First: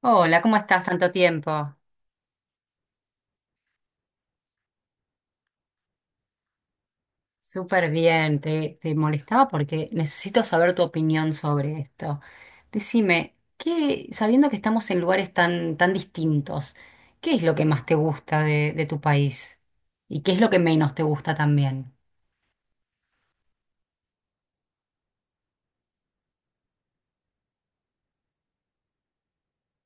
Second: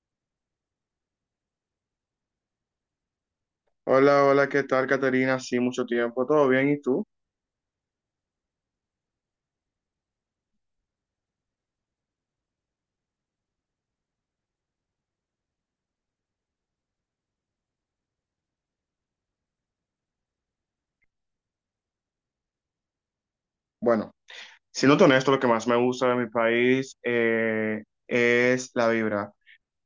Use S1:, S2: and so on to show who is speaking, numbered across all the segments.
S1: Hola, ¿cómo estás? Tanto tiempo.
S2: Hola, hola, ¿qué tal, Caterina? Sí, mucho tiempo, ¿todo bien? ¿Y tú?
S1: Súper bien. Te molestaba porque necesito saber tu opinión sobre esto. Decime, sabiendo que estamos en lugares tan distintos, ¿qué es lo que más te gusta de tu país? ¿Y qué es lo que menos te gusta también?
S2: Bueno, siendo honesto, lo que más me gusta de mi país es la vibra.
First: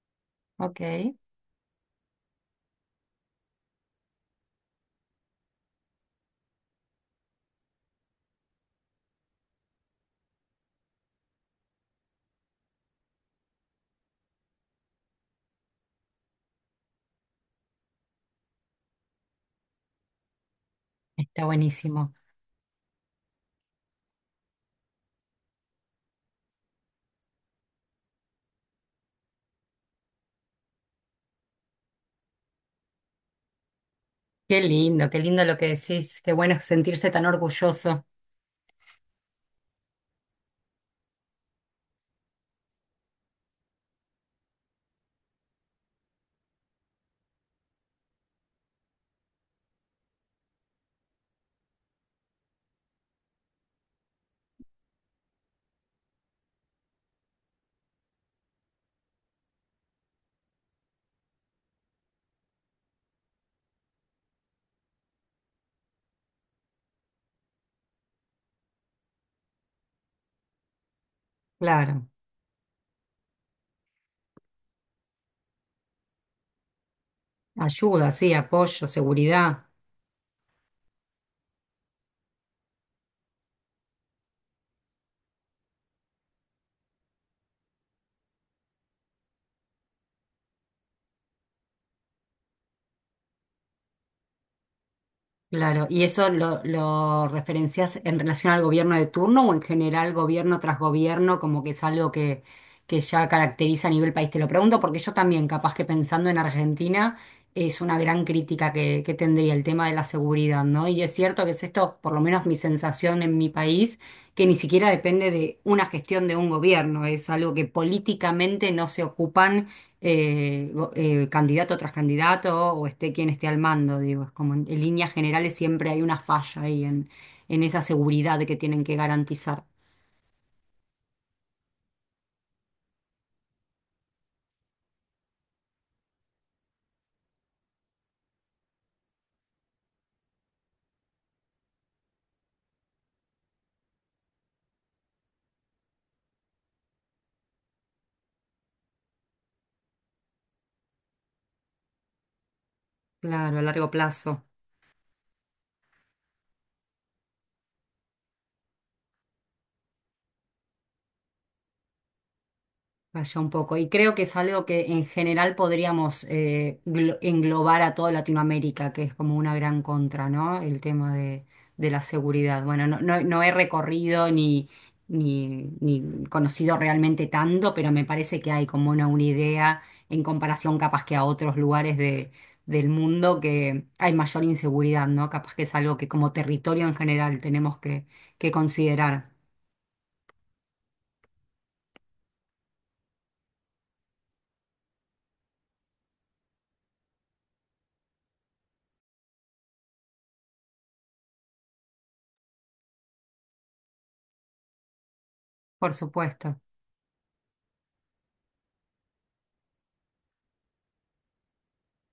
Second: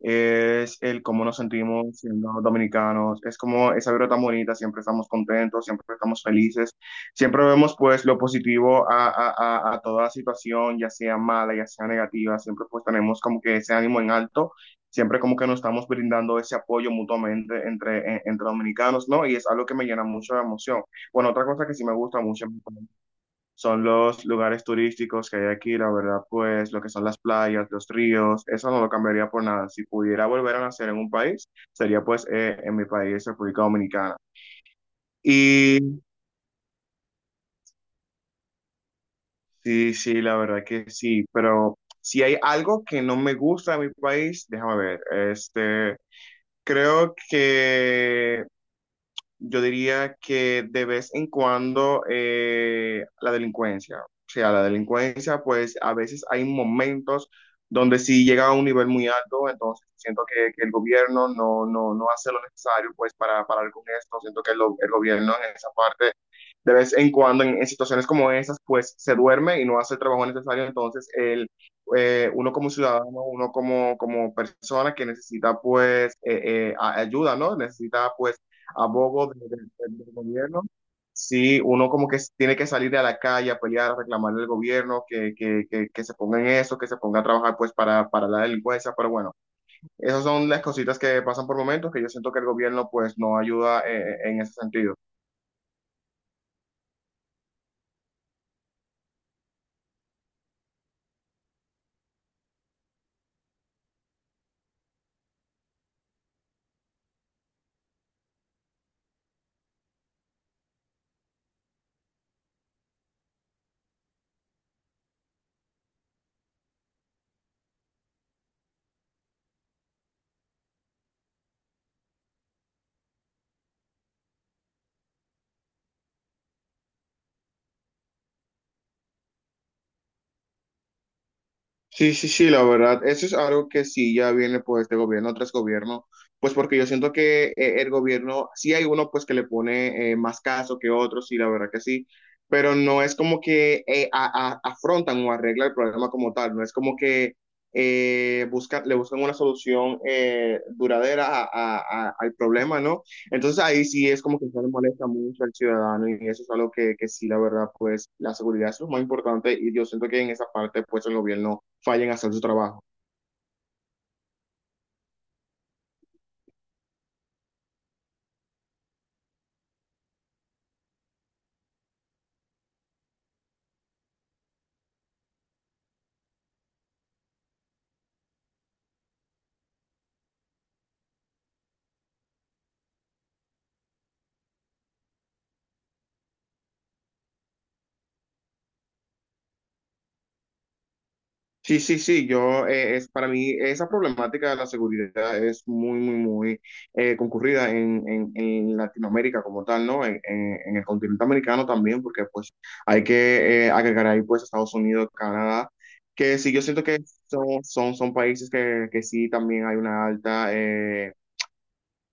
S2: Es
S1: Ok,
S2: el cómo nos sentimos siendo dominicanos, es como esa vibra tan bonita, siempre estamos contentos, siempre estamos felices, siempre vemos pues lo positivo a toda situación, ya sea mala, ya sea negativa, siempre pues tenemos como que ese ánimo en alto, siempre como que nos estamos brindando ese apoyo mutuamente entre dominicanos, ¿no? Y es algo que me llena mucho de emoción. Bueno, otra
S1: está
S2: cosa que sí me
S1: buenísimo.
S2: gusta mucho son los lugares turísticos que hay aquí, la verdad, pues lo que son las playas, los ríos, eso no lo cambiaría por nada. Si pudiera volver a nacer en un país, sería pues en mi país, República Dominicana.
S1: Qué lindo lo que
S2: Y
S1: decís. Qué bueno sentirse tan orgulloso.
S2: sí, sí, la verdad que sí, pero si hay algo que no me gusta de mi país, déjame ver, este, creo que yo diría que de vez en cuando la delincuencia, o sea, la delincuencia, pues a veces hay momentos donde sí llega a un nivel muy alto. Entonces siento que el gobierno no hace lo necesario pues para parar con esto, siento que el gobierno en esa parte de vez en cuando en situaciones como esas pues se duerme y no hace el trabajo necesario. entonces el,
S1: Claro,
S2: eh, uno como ciudadano, uno como persona que necesita pues ayuda, ¿no?
S1: ayuda,
S2: Necesita
S1: sí,
S2: pues
S1: apoyo,
S2: abogo de- de-
S1: seguridad.
S2: de- del gobierno. Sí, uno como que tiene que salir a la calle a pelear, a reclamarle al gobierno que se ponga en eso, que se ponga a trabajar pues para la delincuencia, pero bueno, esas son las cositas que pasan por momentos que yo siento que el gobierno pues no ayuda en ese sentido.
S1: Claro, ¿y eso lo referencias en relación al gobierno de turno o en general gobierno tras gobierno, como que es algo que ya caracteriza a nivel país? Te lo pregunto porque yo también, capaz que pensando en Argentina, es una gran crítica que tendría el tema de la seguridad, ¿no? Y es cierto que es esto, por lo menos mi sensación en mi país, que ni siquiera depende de una gestión de un gobierno, es algo que políticamente no se ocupan candidato tras candidato o esté quien esté al mando, digo, es como en líneas generales siempre hay una falla ahí en esa seguridad que tienen que garantizar,
S2: Sí, sí, sí, la verdad, eso es algo que sí ya viene pues de gobierno tras gobierno, pues porque yo siento que el gobierno, sí hay uno pues que le pone más caso que otros, sí, la verdad que sí, pero no es como que afrontan o arreglan el problema como tal. No es como que buscan, le buscan una solución duradera al problema, ¿no?
S1: claro,
S2: Entonces
S1: a
S2: ahí
S1: largo
S2: sí es como
S1: plazo.
S2: que se le molesta mucho al ciudadano y eso es algo que sí, la verdad, pues la seguridad es lo más importante y yo siento que en esa parte pues el gobierno fallen a hacer su trabajo.
S1: Vaya un poco. Y creo que es algo que en general podríamos englobar a toda Latinoamérica, que es como una gran contra, ¿no? El tema de la seguridad. Bueno, no he recorrido ni conocido realmente tanto, pero me parece que hay como una idea en comparación capaz que a otros lugares del mundo que hay mayor inseguridad, ¿no? Capaz que es algo que como territorio en general tenemos que considerar.
S2: Sí, sí, sí, yo, es, para mí esa problemática de la seguridad es muy, muy, muy concurrida en Latinoamérica como tal, ¿no? En el continente americano también, porque pues hay que agregar ahí pues Estados Unidos, Canadá,
S1: Por
S2: que sí,
S1: supuesto,
S2: yo siento que son países que sí también hay una alta.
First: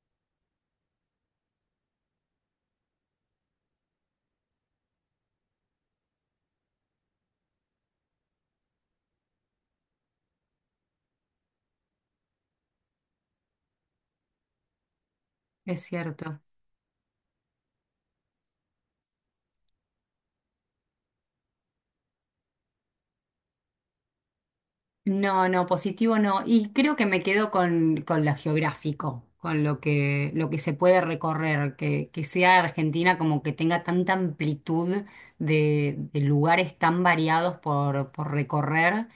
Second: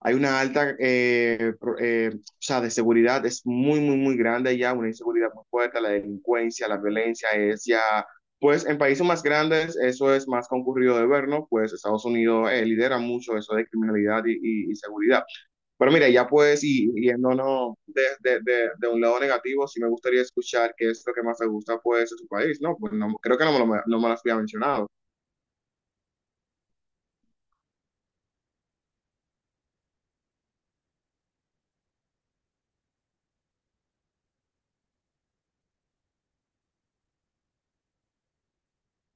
S2: Hay una alta, o sea, de seguridad es muy, muy, muy grande ya, una inseguridad muy fuerte, la delincuencia, la violencia es ya, pues en países más grandes eso es más concurrido de ver, ¿no? Pues Estados Unidos lidera mucho eso de criminalidad y seguridad.
S1: es
S2: Pero mira, ya
S1: cierto.
S2: pues, y yéndonos de un lado negativo, sí me gustaría escuchar qué es lo que más te gusta, pues, de tu país, ¿no? Pues no, creo que no me lo había mencionado.
S1: No, no, positivo no. Y creo que me quedo con lo geográfico, con lo que se puede recorrer, que sea Argentina como que tenga tanta amplitud de lugares tan variados por recorrer.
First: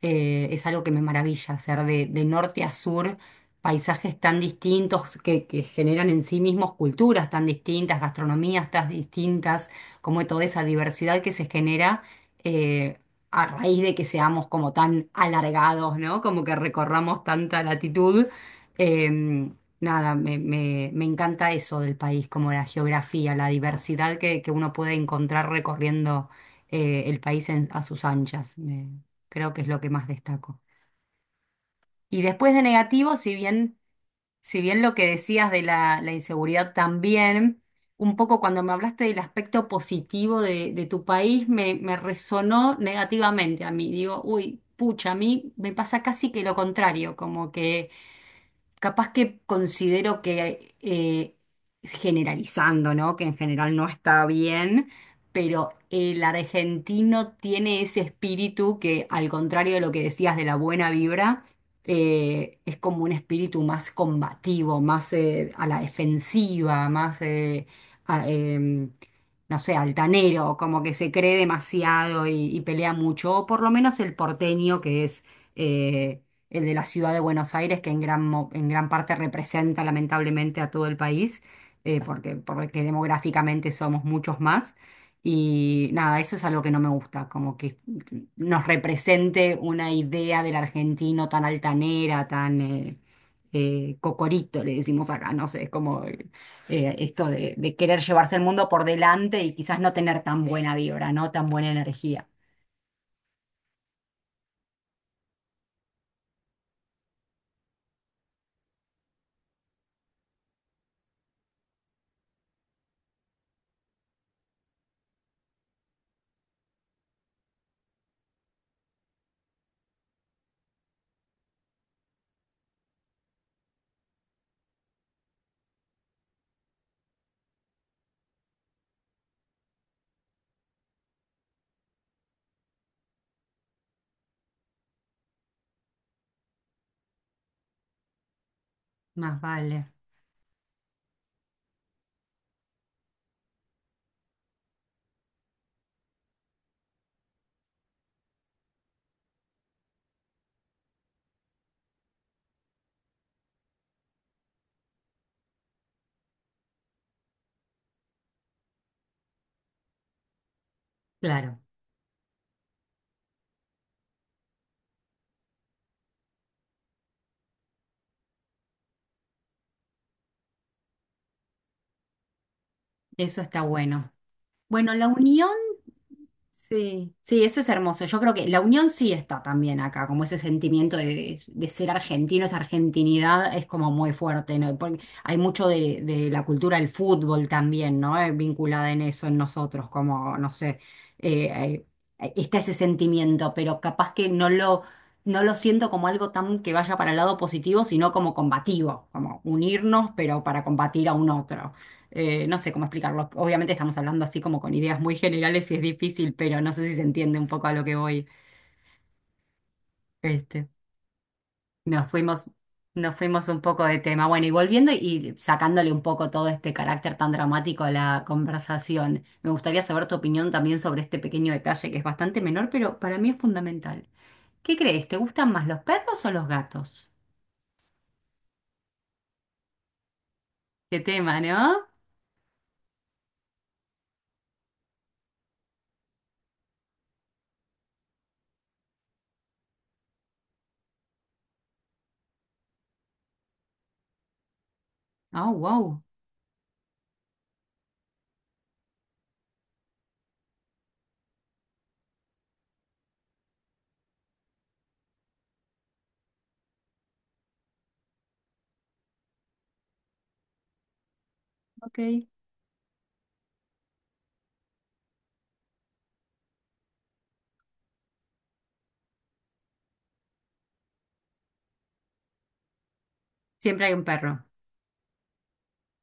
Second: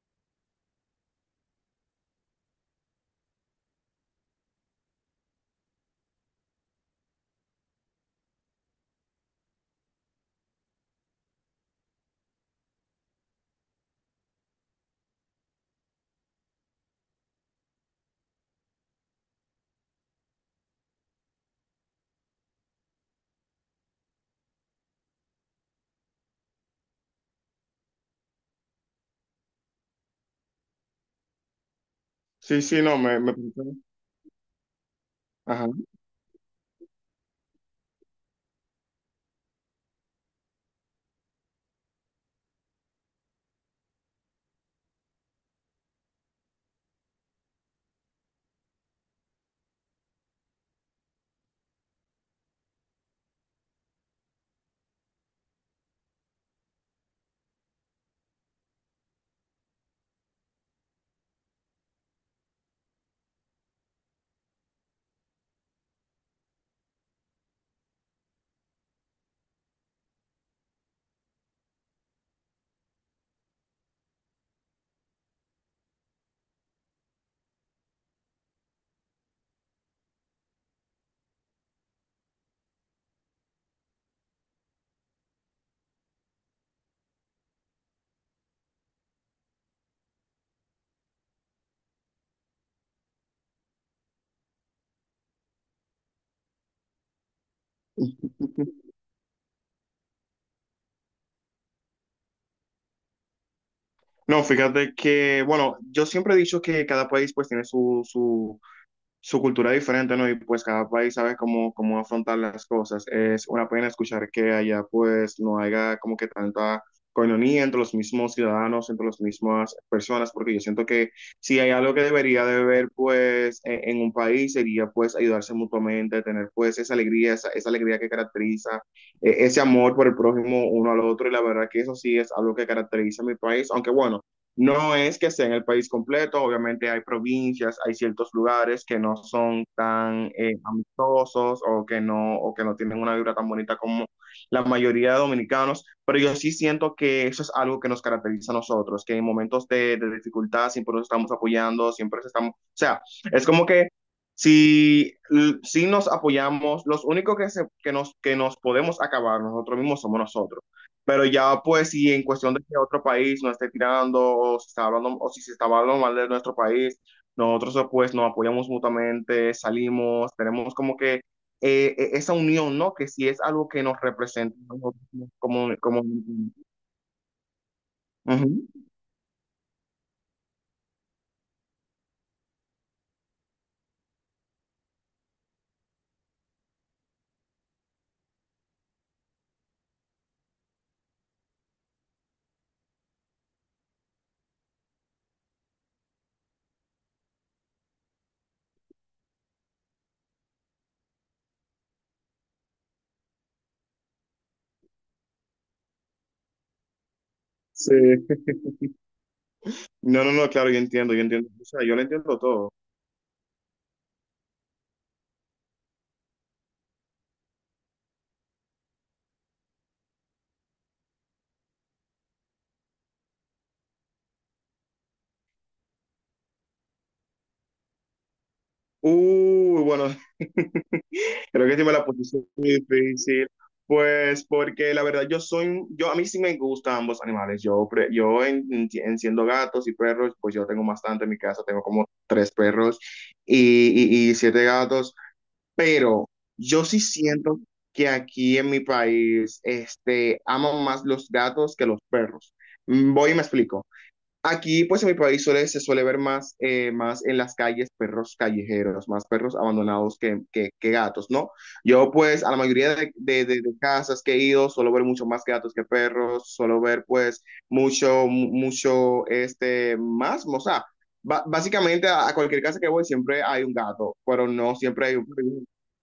S1: Es algo que me maravilla, hacer de norte a sur paisajes tan distintos que generan en sí mismos culturas tan distintas, gastronomías tan distintas, como toda esa diversidad que se genera. eh, a raíz de que seamos como tan alargados, ¿no? Como que recorramos tanta latitud. eh, Nada, me encanta eso del país, como la geografía, la diversidad que uno puede encontrar recorriendo el país a sus anchas. Creo que es lo que más destaco. Y después
S2: Sí,
S1: de
S2: sí, no.
S1: negativo, si bien... Si bien lo que decías de
S2: Ajá.
S1: la inseguridad también, un poco cuando me hablaste del aspecto positivo de tu país, me resonó negativamente a mí. Digo, uy, pucha, a mí me pasa casi que lo contrario, como que capaz que considero que, generalizando, ¿no? Que en general no está bien, pero el argentino tiene ese espíritu que, al contrario de lo que decías de la buena vibra, es como un espíritu más combativo, más a la defensiva, más, a- em, no sé, altanero, como que se cree demasiado y pelea mucho, o por lo menos el porteño que es... eh, el de la ciudad de Buenos Aires, que en en gran parte representa lamentablemente a todo el país, porque demográficamente somos muchos más. Y nada, eso es algo que no me gusta, como que nos represente una idea del argentino tan altanera, tan cocorito, le decimos acá, no sé, es como esto de querer llevarse el mundo por delante y quizás no tener tan buena vibra, no tan buena energía.
S2: No, fíjate que, bueno, yo siempre he dicho que cada país pues tiene su cultura diferente, ¿no? Y pues cada país sabe cómo afrontar las cosas. Es una pena escuchar que allá pues no haya como que tanta coinonía entre los mismos ciudadanos, entre las mismas personas, porque yo siento que si hay algo que debería de haber pues en un país sería pues ayudarse mutuamente, tener pues esa alegría, esa alegría que caracteriza ese amor por el prójimo uno al otro, y la verdad que eso sí es algo que caracteriza a mi país, aunque bueno, no es que sea en el país completo, obviamente hay provincias, hay ciertos lugares que no
S1: Más
S2: son
S1: vale,
S2: tan amistosos o que no tienen una vibra tan bonita como la mayoría de dominicanos, pero yo sí siento que eso es algo que nos caracteriza a nosotros, que en momentos de dificultad siempre nos estamos apoyando, siempre nos estamos, o sea, es como que si, si nos apoyamos, los únicos que nos podemos acabar nosotros mismos somos nosotros. Pero
S1: claro,
S2: ya pues si en cuestión de que otro país nos esté tirando o si está hablando o si se está hablando mal de nuestro país, nosotros pues nos apoyamos mutuamente, salimos, tenemos como que esa unión, ¿no? Que sí
S1: eso
S2: es
S1: está
S2: algo que nos
S1: bueno.
S2: representa a
S1: Bueno,
S2: nosotros
S1: la unión,
S2: como, como...
S1: sí, sí, eso es hermoso. Yo creo que la
S2: Ujú.
S1: unión sí está también acá, como ese sentimiento de ser argentino, esa argentinidad es como muy fuerte, ¿no? Porque hay mucho de la cultura del fútbol también, ¿no? Vinculada en eso, en nosotros, como, no sé, eh, está ese sentimiento, pero capaz que no lo siento como algo tan que vaya para el lado positivo, sino como combativo, como unirnos, pero para combatir a un otro. No sé cómo explicarlo. Obviamente estamos hablando así como con ideas muy generales y es difícil, pero no sé si se entiende un poco a lo
S2: Sí.
S1: que voy.
S2: No, no, no,
S1: Este,
S2: claro, yo entiendo, yo entiendo. O sea, yo lo
S1: nos
S2: entiendo
S1: fuimos,
S2: todo.
S1: nos fuimos un poco de tema. Bueno, y volviendo y sacándole un poco todo este carácter tan dramático a la conversación, me gustaría saber tu opinión también sobre este pequeño detalle que es bastante menor, pero para mí es fundamental. ¿Qué crees? ¿Te gustan más los perros o los gatos?
S2: Uy, bueno.
S1: Qué tema,
S2: Creo que sí
S1: ¿no?
S2: me la posición muy difícil, pues porque la verdad yo a mí sí me gustan ambos animales. Yo enciendo gatos y perros, pues yo tengo bastante en mi casa, tengo como tres perros y siete gatos,
S1: Oh, wow.
S2: pero yo sí siento que aquí en mi país, este, aman más los gatos que los perros. Mm, voy y me explico. Aquí, pues en mi país suele, se suele ver más, más en las calles perros callejeros, más perros abandonados que gatos, ¿no?
S1: Ok.
S2: Yo, pues, a la mayoría de casas que he ido, suelo ver mucho más gatos que perros, suelo ver, pues, mucho, este, más, o sea, básicamente a cualquier casa que voy siempre hay un
S1: Siempre hay un
S2: gato,
S1: perro.
S2: pero no siempre hay un perro.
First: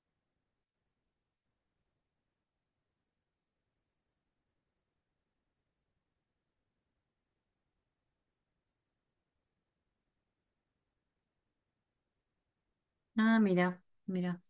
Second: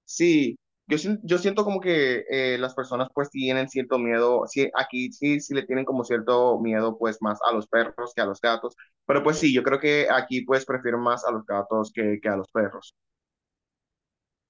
S2: Sí. Yo siento como que las personas pues tienen cierto miedo, sí, aquí sí, sí le tienen como cierto miedo pues más a los perros que a los gatos, pero pues sí, yo creo que aquí pues prefiero más a los gatos que a los perros.
S1: Ah, mira, mira.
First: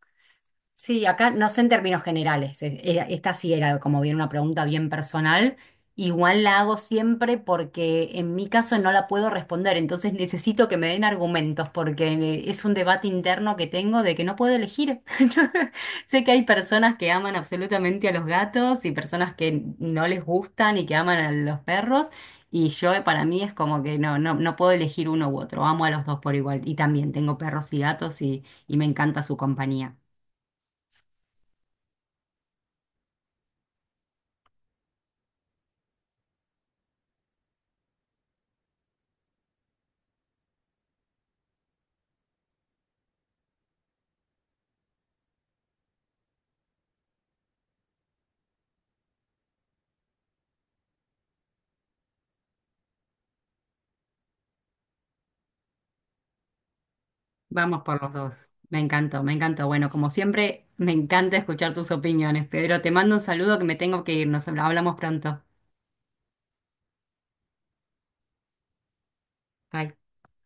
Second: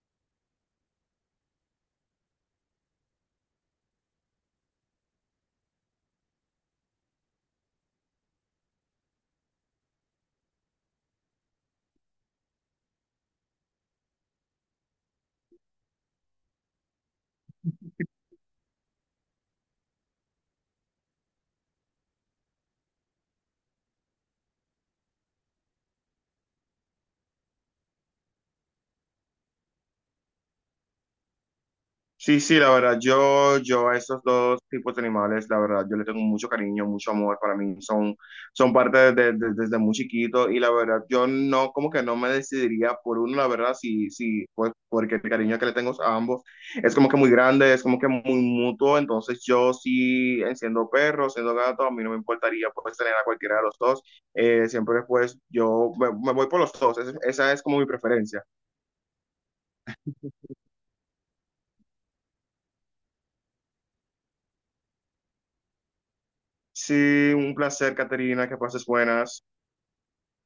S1: Sí, acá no sé en términos generales, esta sí era como bien una pregunta bien personal, igual la hago siempre porque en mi caso no la puedo responder, entonces necesito que me den argumentos porque es un debate interno que tengo de que no puedo elegir. Sé que hay personas que aman absolutamente a los gatos y personas que no les gustan y que aman a los perros y yo para mí es como que no, no, no puedo elegir uno u otro, amo a los dos por igual y también tengo perros y gatos y me encanta su compañía.
S2: Sí, sí, la verdad, yo a esos dos tipos de animales, la verdad, yo les tengo mucho cariño, mucho amor, para mí son, son parte desde muy chiquito, y la verdad, yo no, como que no me decidiría por uno, la verdad, sí, sí, pues porque el cariño que le tengo a ambos es como que muy grande, es como que muy mutuo, entonces yo sí, siendo perro, siendo gato, a mí no me importaría pues tener a cualquiera de los dos, siempre pues yo me voy por los dos, esa es como
S1: Vamos
S2: mi
S1: por los
S2: preferencia.
S1: dos. Me encantó, me encantó. Bueno, como siempre, me encanta escuchar tus opiniones, Pedro. Te mando un saludo que me tengo que ir. Nos hablamos pronto.
S2: Sí, un placer, Caterina, que pases buenas.
S1: Bye.